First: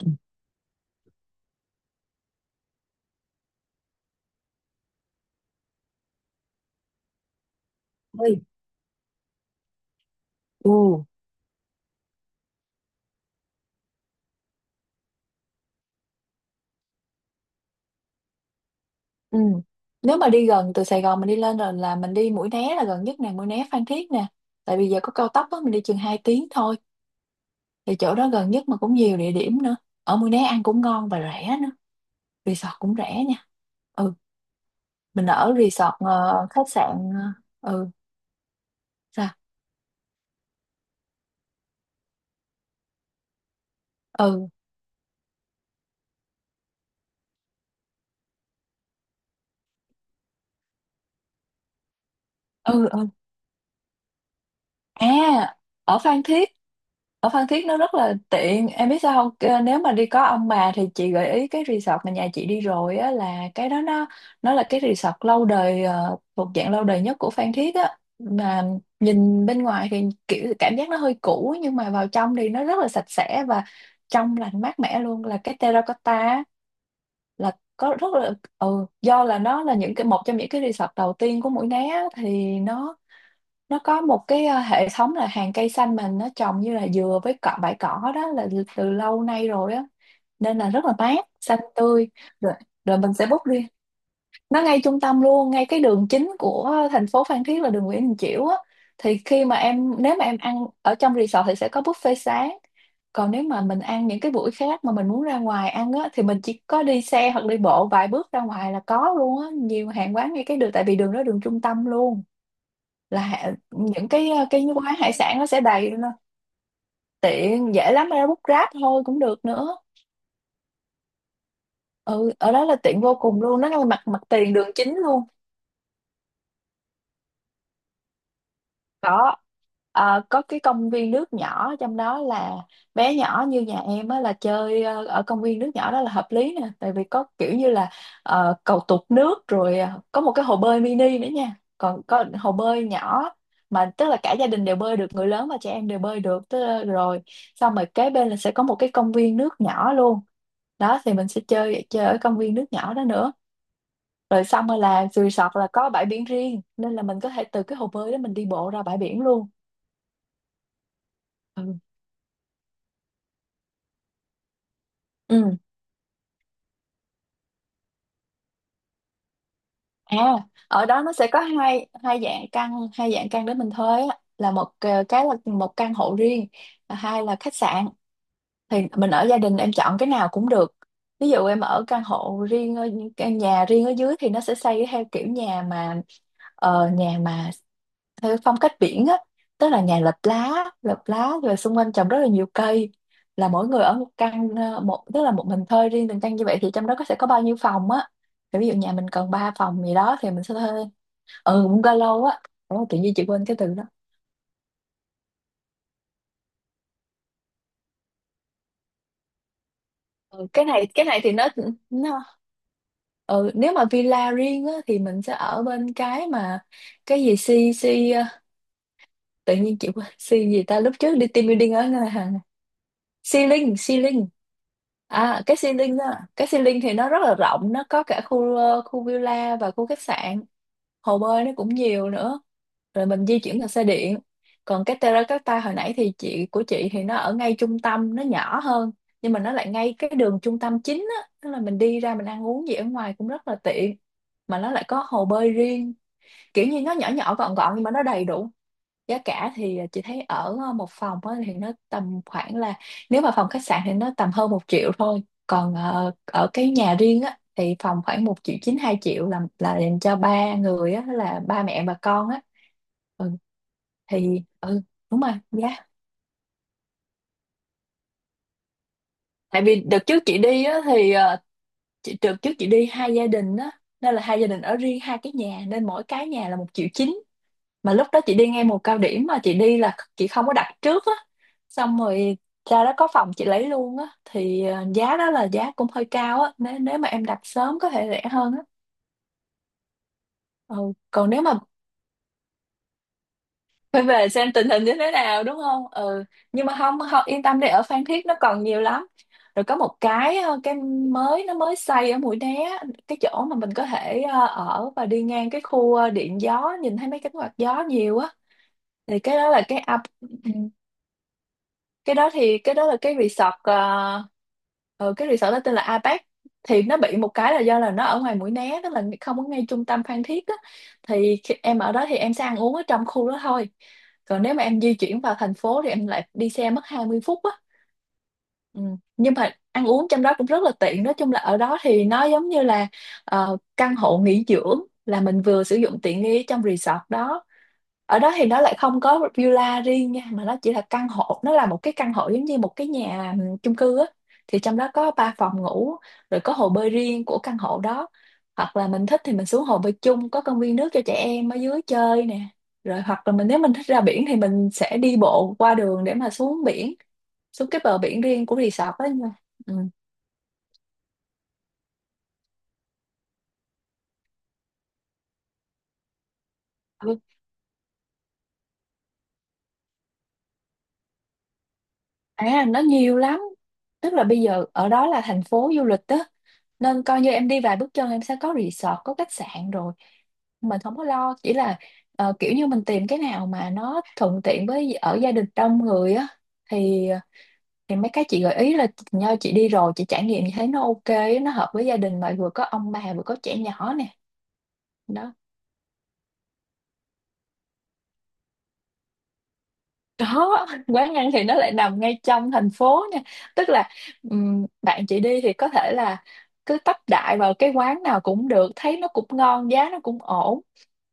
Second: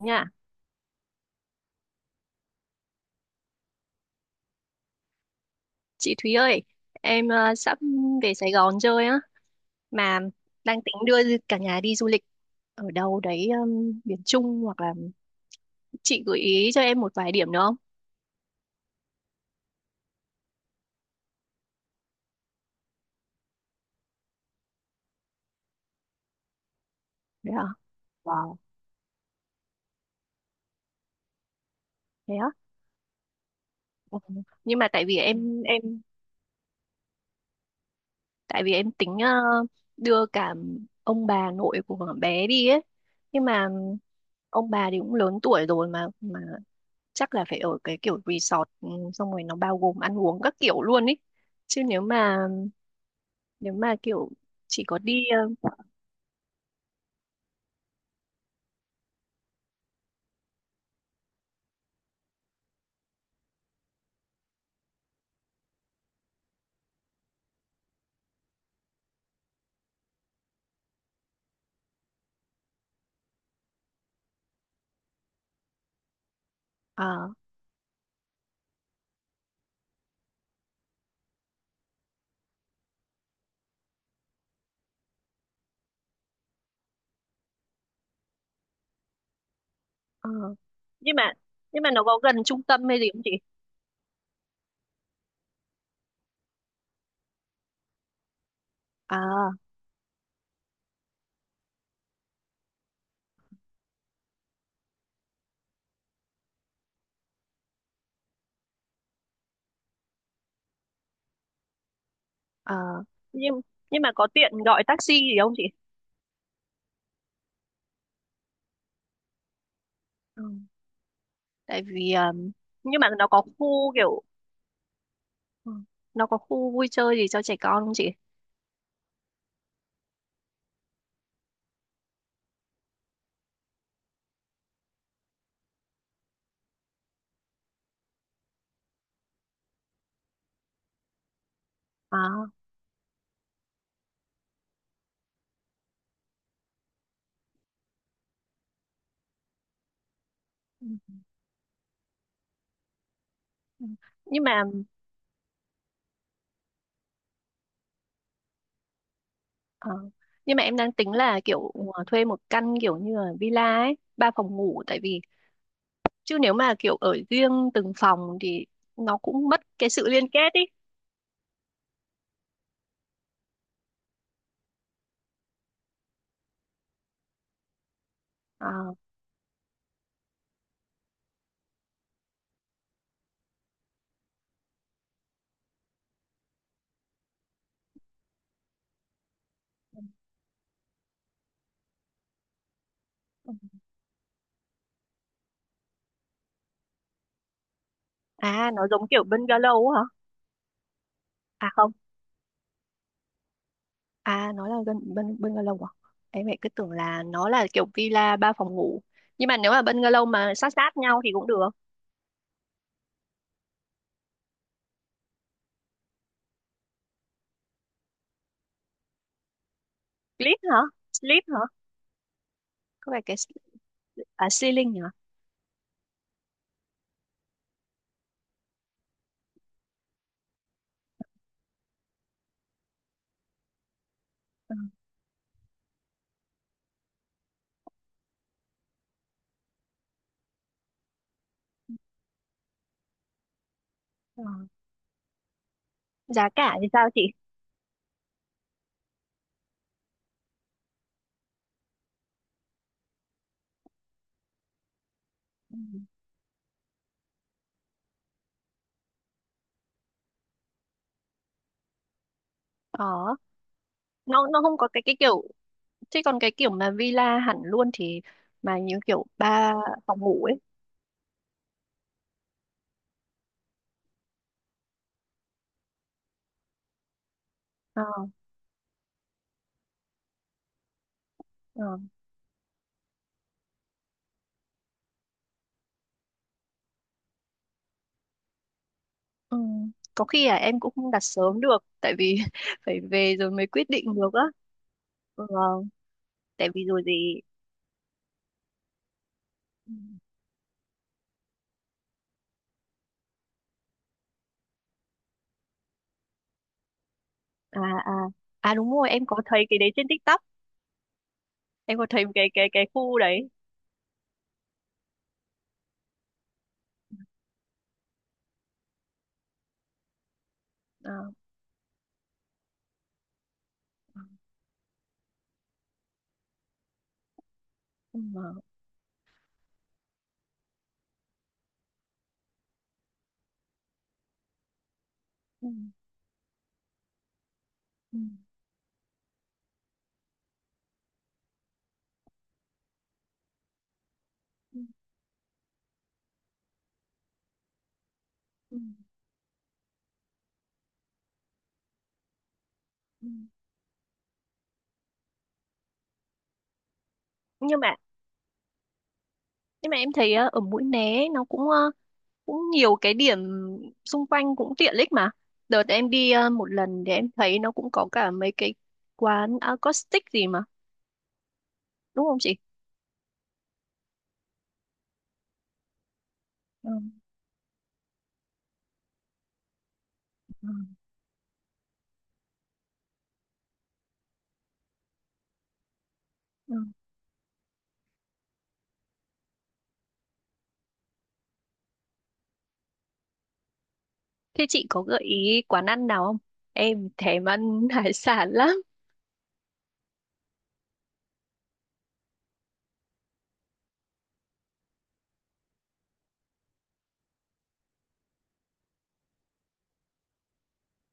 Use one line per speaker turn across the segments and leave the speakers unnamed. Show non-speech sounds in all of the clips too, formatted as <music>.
Nha, chị Thúy ơi, em sắp
Ôi,
về Sài Gòn chơi á, mà đang tính
ừ.
đưa cả nhà đi du lịch ở đâu đấy miền Trung hoặc là chị gợi ý cho em một vài điểm được không?
Ừ. Nếu mà đi gần từ Sài Gòn mình đi lên rồi là mình đi Mũi Né là gần nhất nè, Mũi Né Phan Thiết nè. Tại vì giờ có cao tốc á, mình đi chừng 2 tiếng thôi.
Đấy à?
Thì chỗ đó gần
Wow.
nhất mà cũng nhiều địa điểm nữa. Ở Mũi Né ăn cũng ngon và rẻ nữa.
Thế á?
Resort cũng rẻ nha. Ừ,
Ừ. Nhưng mà tại vì
mình ở
em
resort,
em
khách sạn, ừ,
tại vì em tính
sao?
đưa cả ông bà nội của bé đi ấy, nhưng mà
Ừ,
ông bà thì cũng lớn tuổi rồi mà chắc là phải ở cái kiểu resort xong rồi nó bao gồm ăn uống các kiểu luôn ấy chứ nếu mà
ừ, ừ.
nếu mà kiểu chỉ có
À,
đi
ở Phan Thiết, ở Phan Thiết nó rất là tiện. Em biết sao không? Nếu mà đi có ông bà thì chị gợi ý cái resort mà nhà chị đi rồi á, là cái đó nó là cái resort lâu đời, thuộc dạng lâu đời nhất của Phan Thiết á. Mà nhìn bên ngoài thì kiểu cảm giác nó hơi cũ, nhưng mà vào trong thì nó rất là sạch sẽ và trong lành mát mẻ luôn, là cái Terracotta á,
à,
là có rất là do là nó là những cái một trong những cái resort đầu tiên của Mũi Né á. Thì nó có một cái, hệ thống là hàng cây xanh mình nó trồng như là dừa với cọ, bãi cỏ đó, là từ lâu nay rồi á,
à.
nên là rất là
nhưng
mát,
mà
xanh
nhưng mà nó
tươi.
có gần
rồi
trung tâm
rồi
hay gì
mình
không
sẽ
chị?
book riêng. Nó ngay trung tâm luôn, ngay cái đường chính của thành phố Phan Thiết là đường Nguyễn Đình Chiểu á. Thì khi
À
mà em nếu mà em ăn ở trong resort thì sẽ có buffet sáng, còn nếu mà mình ăn những cái buổi khác mà mình muốn ra ngoài ăn á, thì mình chỉ có đi xe hoặc đi bộ vài bước ra ngoài là có luôn á, nhiều hàng quán ngay cái đường, tại vì đường đó đường trung tâm luôn,
à.
là
nhưng nhưng
những
mà có
cái
tiện
cái
gọi
quán hải
taxi gì
sản nó
không
sẽ
chị?
đầy lên. Tiện, dễ lắm, ra bút ráp thôi cũng được nữa.
Ừ. Tại vì
Ừ, ở đó là
nhưng
tiện
mà
vô
nó có
cùng luôn, nó là
khu
mặt mặt
kiểu
tiền đường chính luôn.
ừ, nó có khu vui chơi gì cho trẻ con không chị?
Có Ờ, có Cái công viên nước nhỏ trong đó, là bé nhỏ như nhà em á là chơi ở công viên nước nhỏ đó là hợp lý nè, tại vì có kiểu như là, cầu tụt nước rồi, có một cái hồ bơi mini nữa nha, còn có
À
hồ bơi nhỏ mà tức là cả gia đình đều bơi được, người lớn và trẻ em đều bơi được, tức là, rồi xong rồi kế bên là sẽ có một cái công viên nước nhỏ luôn.
ừ,
Đó, thì mình sẽ chơi chơi ở công viên nước nhỏ đó nữa.
ừ. Nhưng
Rồi
mà
xong rồi là resort là có bãi biển riêng, nên là mình có thể từ cái hồ bơi đó mình đi bộ ra bãi biển luôn.
ờ, nhưng mà em đang tính là kiểu
Ừ.
thuê một căn kiểu như là villa ấy ba phòng ngủ, tại vì
Ừ.
chứ nếu mà kiểu ở riêng từng phòng thì nó cũng mất cái sự liên
À,
kết ý.
ở đó nó sẽ có hai hai dạng căn để mình thuê á, là một, cái là một căn hộ riêng, và hai là khách sạn. Thì
À,
mình ở gia đình em chọn cái nào cũng được. Ví dụ em ở căn nhà riêng ở dưới thì nó sẽ xây theo kiểu nhà mà, ờ, nhà mà theo cái phong cách biển á, tức là nhà lợp lá rồi xung quanh trồng rất là nhiều cây, là mỗi người ở một căn, ờ, một tức là một mình thuê riêng từng căn như vậy, thì trong đó sẽ có bao nhiêu phòng á. Thì ví
à,
dụ
nó
nhà
giống
mình
kiểu
cần 3 phòng
bungalow
gì
á hả?
đó thì mình sẽ thuê. Ừ,
À không,
bungalow á. Ủa, tự nhiên chị quên cái từ đó.
à nó là gần bungalow à? Em lại cứ tưởng là nó là kiểu villa ba phòng ngủ. Nhưng mà nếu mà bungalow
Ừ,
mà
cái
sát
này
sát
cái
nhau
này
thì
thì
cũng
nó
được.
nó ừ, nếu mà villa riêng á thì mình sẽ ở bên cái mà, cái gì, si si, tự nhiên chị quên si
Split
gì
hả?
ta, lúc trước đi
Split
team
hả?
building ở ngân hàng.
Có phải cái
Xi
s-
Linh, Xi Linh.
À, ceiling hả?
À, cái Xi Linh thì nó rất là rộng, nó có cả khu, khu villa và khu khách sạn, hồ bơi nó cũng nhiều nữa. Rồi mình di chuyển bằng xe điện.
Ừ.
Còn cái Terracotta hồi nãy thì chị, của chị, thì nó ở ngay trung tâm, nó nhỏ hơn, nhưng mà nó lại ngay cái đường trung tâm chính á, tức là mình đi ra mình ăn uống gì ở ngoài cũng rất là tiện,
Ờ.
mà nó lại có hồ bơi riêng.
Giá
Kiểu
cả
như
thì
nó
sao
nhỏ
chị?
nhỏ gọn gọn nhưng mà nó đầy đủ. Giá cả thì chị thấy ở một phòng á thì nó tầm khoảng là, nếu mà phòng khách sạn thì nó tầm hơn một triệu thôi, còn
Ừ.
ở cái nhà riêng á thì phòng khoảng một triệu chín, hai triệu, là dành cho ba người á, là ba mẹ và con á. Ừ,
Ờ,
thì
nó không
ừ.
có cái
Đúng rồi,
kiểu
giá.
chứ còn cái kiểu mà villa hẳn luôn thì mà những kiểu
Tại
ba
vì đợt
phòng
trước chị
ngủ ấy.
đi á thì, đợt trước chị đi hai gia đình á, nên là hai gia đình ở riêng hai cái nhà, nên mỗi cái nhà là một triệu chín. Mà
Ờ,
lúc đó chị đi ngay mùa cao điểm mà, chị đi là chị không có đặt trước á,
ờ.
xong rồi ra đó có phòng chị lấy luôn á, thì giá đó là giá cũng hơi cao á, nếu nếu mà em đặt sớm có thể rẻ hơn á.
Ừ. Có khi là
Ừ,
em cũng không đặt
còn nếu mà
sớm được tại vì <laughs> phải về rồi mới quyết
<laughs> phải
định
về
được á.
xem tình hình như thế nào,
Ừ,
đúng không, ừ. Nhưng
tại
mà
vì
không,
rồi
không,
gì
yên tâm đi, ở Phan Thiết nó còn nhiều lắm. Rồi có một cái mới, nó mới xây ở Mũi Né, cái chỗ mà mình có thể, ở và đi ngang cái khu, điện gió, nhìn thấy mấy cánh quạt
à
gió
à
nhiều á.
à đúng rồi
Thì
em có
cái đó là
thấy cái
cái
đấy
up
trên TikTok,
ừ,
em có
cái
thấy
đó
cái
thì
cái
cái
cái
đó là cái
khu đấy.
resort ờ, ừ, cái resort đó tên là Apex. Thì nó bị một cái là do là nó ở ngoài Mũi Né, tức là không có ngay trung tâm Phan Thiết á.
À,
Thì khi em ở đó thì em sẽ ăn uống ở trong khu đó thôi, còn nếu mà em di chuyển vào thành phố thì em lại đi xe mất 20 phút á.
ừ,
Ừ. Nhưng mà ăn uống trong đó cũng rất là tiện, nói chung là ở đó thì nó giống như là, căn hộ nghỉ dưỡng, là mình vừa
ừ,
sử dụng tiện nghi trong resort đó.
ừ,
Ở đó thì nó lại không có villa riêng nha, mà nó chỉ là căn hộ, nó là một cái căn hộ giống như một cái nhà chung cư á. Thì trong
ừ,
đó có ba phòng ngủ, rồi có hồ bơi riêng của căn hộ đó, hoặc
ừ,
là mình thích thì mình xuống hồ bơi chung, có công viên nước cho trẻ em ở dưới chơi nè. Rồi hoặc
ừ.
là nếu mình thích ra biển thì mình sẽ đi bộ qua đường để mà xuống biển, xuống
nhưng
cái
mà
bờ biển riêng của resort đó nha. Ừ.
nhưng mà em thấy ở Mũi Né nó cũng cũng nhiều cái điểm xung quanh cũng tiện ích mà đợt em đi một lần thì em thấy nó cũng có cả mấy cái quán acoustic gì mà đúng không chị?
À, nó nhiều lắm. Tức là bây giờ ở đó là thành phố du lịch đó, nên coi như em đi vài bước chân em sẽ có resort, có khách sạn rồi.
Ừ.
Mình không có lo. Chỉ là, kiểu như mình tìm cái nào mà nó thuận tiện với ở gia đình đông người á.
Ừ.
Thì mấy cái chị gợi ý là nho, chị đi rồi chị trải nghiệm, chị thấy nó OK á, nó hợp với gia đình mà vừa có ông bà vừa có trẻ nhỏ nè.
Thế chị có gợi
Đó.
ý quán ăn nào không? Em thèm ăn <laughs> hải sản lắm.
Quán ăn thì nó lại nằm ngay trong thành phố nha, tức là bạn chị đi thì có thể là cứ tấp đại vào cái quán nào cũng được, thấy nó cũng ngon, giá nó cũng ổn.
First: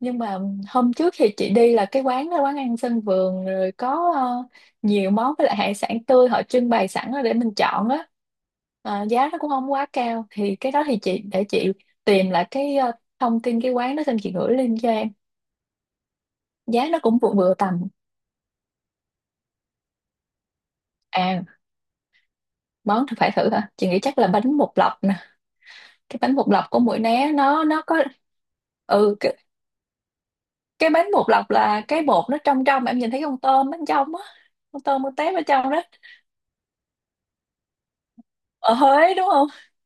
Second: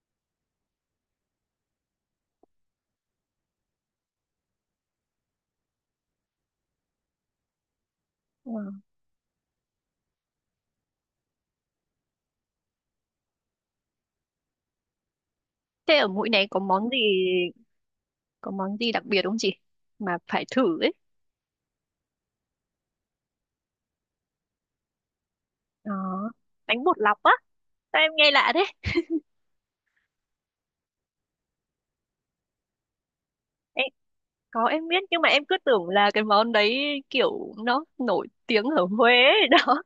Nhưng mà hôm trước thì chị đi là cái quán đó quán ăn sân vườn, rồi có, nhiều món, với lại hải sản tươi họ trưng bày sẵn đó để mình chọn á.
Ừ.
Ờ, giá nó cũng không quá cao. Thì cái đó thì chị để chị tìm lại cái, thông tin cái quán đó xong chị gửi link cho em.
Thế ở Mũi Né có món
Giá
gì,
nó cũng vừa vừa tầm.
có món gì đặc biệt không chị? Mà phải thử ấy.
À, món thì phải thử hả, chị nghĩ chắc là bánh bột lọc nè. Cái
Đó.
bánh bột lọc của
Bánh bột
Mũi
lọc á.
Né nó có.
Sao em nghe lạ thế?
Ừ, cái bánh bột lọc là cái bột nó trong trong em nhìn thấy con tôm bên
Em,
trong á,
có
con
em biết
tôm con
nhưng mà
tép ở
em cứ
trong đó.
tưởng là cái món đấy kiểu nó nổi tiếng
Ở
ở Huế
Huế đúng
ấy
không.
<laughs> đó.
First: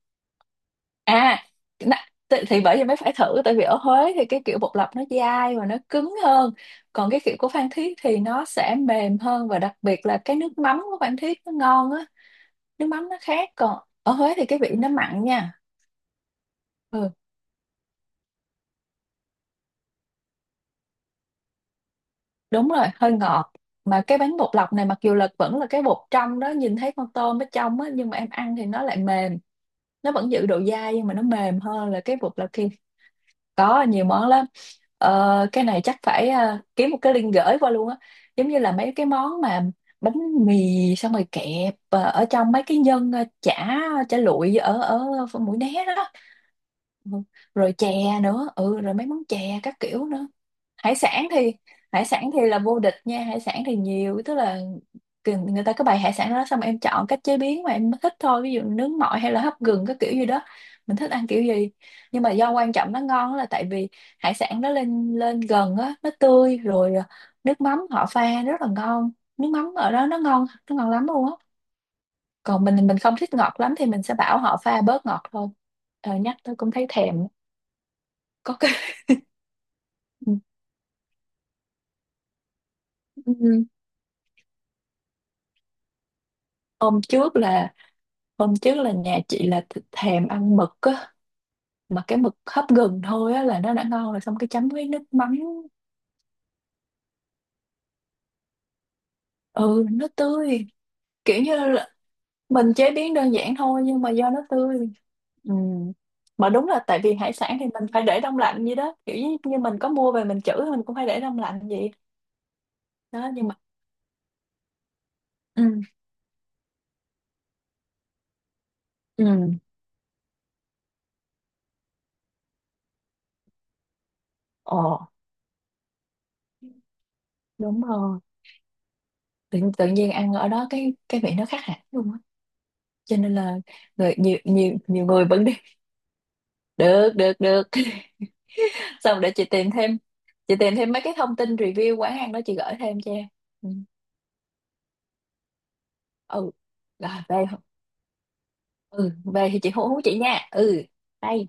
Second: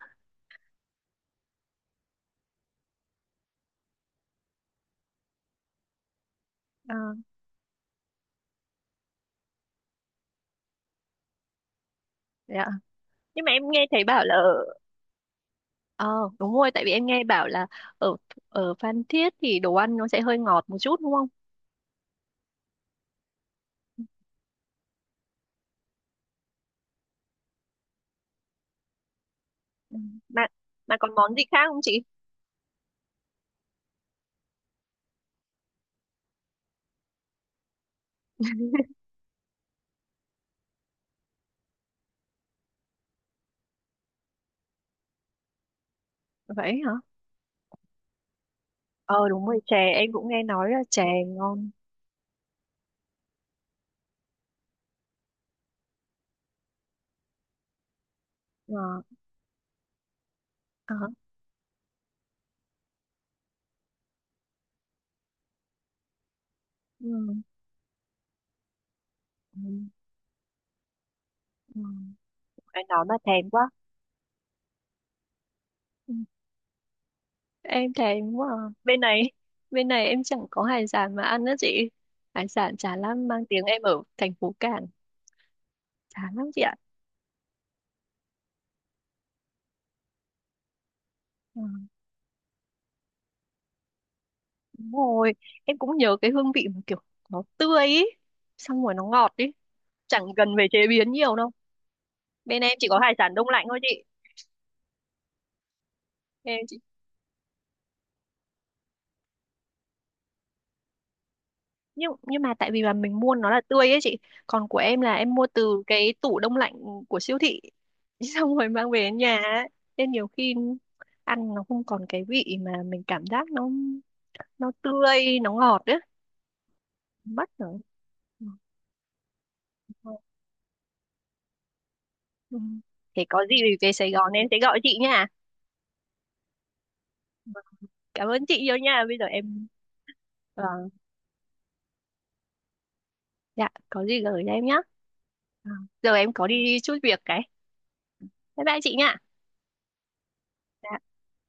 À, nè, thì, bởi vì mới phải thử, tại vì ở Huế thì cái kiểu bột lọc nó dai và nó cứng hơn,
Ờ,
còn cái kiểu của Phan Thiết thì nó sẽ mềm hơn, và đặc biệt là cái nước mắm của Phan Thiết nó ngon á.
dạ.
Nước mắm nó
Nhưng
khác,
mà em
còn
nghe thấy
ở
bảo là
Huế thì cái
ở
vị nó mặn nha.
ờ đúng rồi tại vì em
Ừ.
nghe bảo là ở ở Phan Thiết thì đồ ăn nó sẽ hơi ngọt một chút đúng không?
Đúng rồi, hơi ngọt. Mà cái bánh bột lọc này mặc dù là vẫn là cái bột trong đó, nhìn thấy con tôm ở trong á, nhưng mà em ăn thì nó lại mềm.
Ừ.
Nó vẫn
Mà
giữ độ dai
mà
nhưng
còn
mà nó
món gì khác
mềm
không
hơn
chị?
là cái bột lọc kia. Có nhiều món lắm. Ờ, cái này chắc phải, kiếm một cái link gửi qua luôn á. Giống như là mấy
<laughs>
cái món mà, bánh mì xong rồi kẹp, ở trong mấy cái nhân, chả chả lụi ở ở ờ, Mũi Né đó.
Vậy hả?
Ừ. Rồi chè nữa, ừ, rồi mấy món
Ờ đúng rồi,
chè các
chè
kiểu
em
nữa.
cũng nghe nói là
Hải
chè
sản thì,
ngon.
là vô địch nha, hải sản thì nhiều, tức là người ta có bày hải sản đó, xong em chọn cách chế biến mà em thích thôi, ví dụ nướng
Ờ,
mọi hay là hấp gừng các kiểu gì đó,
ờ,
mình thích ăn kiểu gì. Nhưng mà do quan trọng nó ngon là tại vì hải sản nó lên lên gần á, nó tươi rồi. À,
ừ,
nước mắm họ pha rất là ngon, nước
ừ,
mắm ở đó nó ngon, nó ngon lắm luôn á.
ừ.
Còn
Em
mình,
nói mà
không thích
thèm
ngọt
quá.
lắm thì mình sẽ bảo họ pha bớt ngọt thôi.
Ừ,
Ờ, nhắc tôi cũng thấy thèm.
em thèm quá.
Có
À.
cái
Bên này, <laughs> bên này em chẳng
<laughs>
có hải sản mà ăn đó chị. Hải sản chả lắm mang tiếng
ừ.
em ở thành phố Cảng. Chả lắm chị ạ.
ôm trước là Hôm trước là nhà chị là thèm ăn mực á,
Ừ,
mà cái mực hấp gừng thôi á là nó đã ngon rồi, xong cái chấm với
đúng
nước
rồi,
mắm.
em cũng nhớ cái hương vị mà kiểu nó tươi ý. Xong rồi nó ngọt ý.
Ừ, nó
Chẳng cần
tươi.
phải chế biến nhiều
Kiểu
đâu.
như là
Bên em
mình
chỉ
chế
có hải
biến đơn
sản đông
giản
lạnh thôi
thôi nhưng
chị.
mà do nó tươi. Ừ. Mà
Em
đúng là tại vì hải sản thì mình phải để đông lạnh vậy đó, kiểu như, mình có mua về mình trữ mình cũng phải để đông lạnh vậy.
nhưng mà tại vì là mình
Đó.
mua
Nhưng
nó
mà,
là tươi ấy chị, còn của em là em mua
ừ,
từ cái tủ đông lạnh của siêu thị <laughs> xong rồi mang về đến nhà
ừ,
ấy. Nên nhiều khi ăn nó không còn cái vị mà mình cảm giác nó
ồ,
tươi nó ngọt ấy mất rồi.
đúng rồi.
Ừ.
Tự nhiên ăn ở đó cái vị nó khác hẳn luôn á.
Ừ.
Cho
Thế
nên
có
là
gì thì về Sài
người
Gòn
nhiều
em sẽ
nhiều
gọi chị
nhiều người
nha.
vẫn đi được, được,
Vâng,
được.
cảm ơn chị nhiều nha, bây
Xong
giờ
để
em
chị tìm
Vâng.
thêm mấy cái thông tin review quán ăn đó chị gửi thêm cho em.
Dạ
Ừ,
có gì gửi cho em nhé, giờ em có
ừ.
đi chút việc
Rồi
cái
về.
bye bye chị
Ừ,
nha.
về thì chị hú hú chị nha. Ừ.
Dạ.
Đây.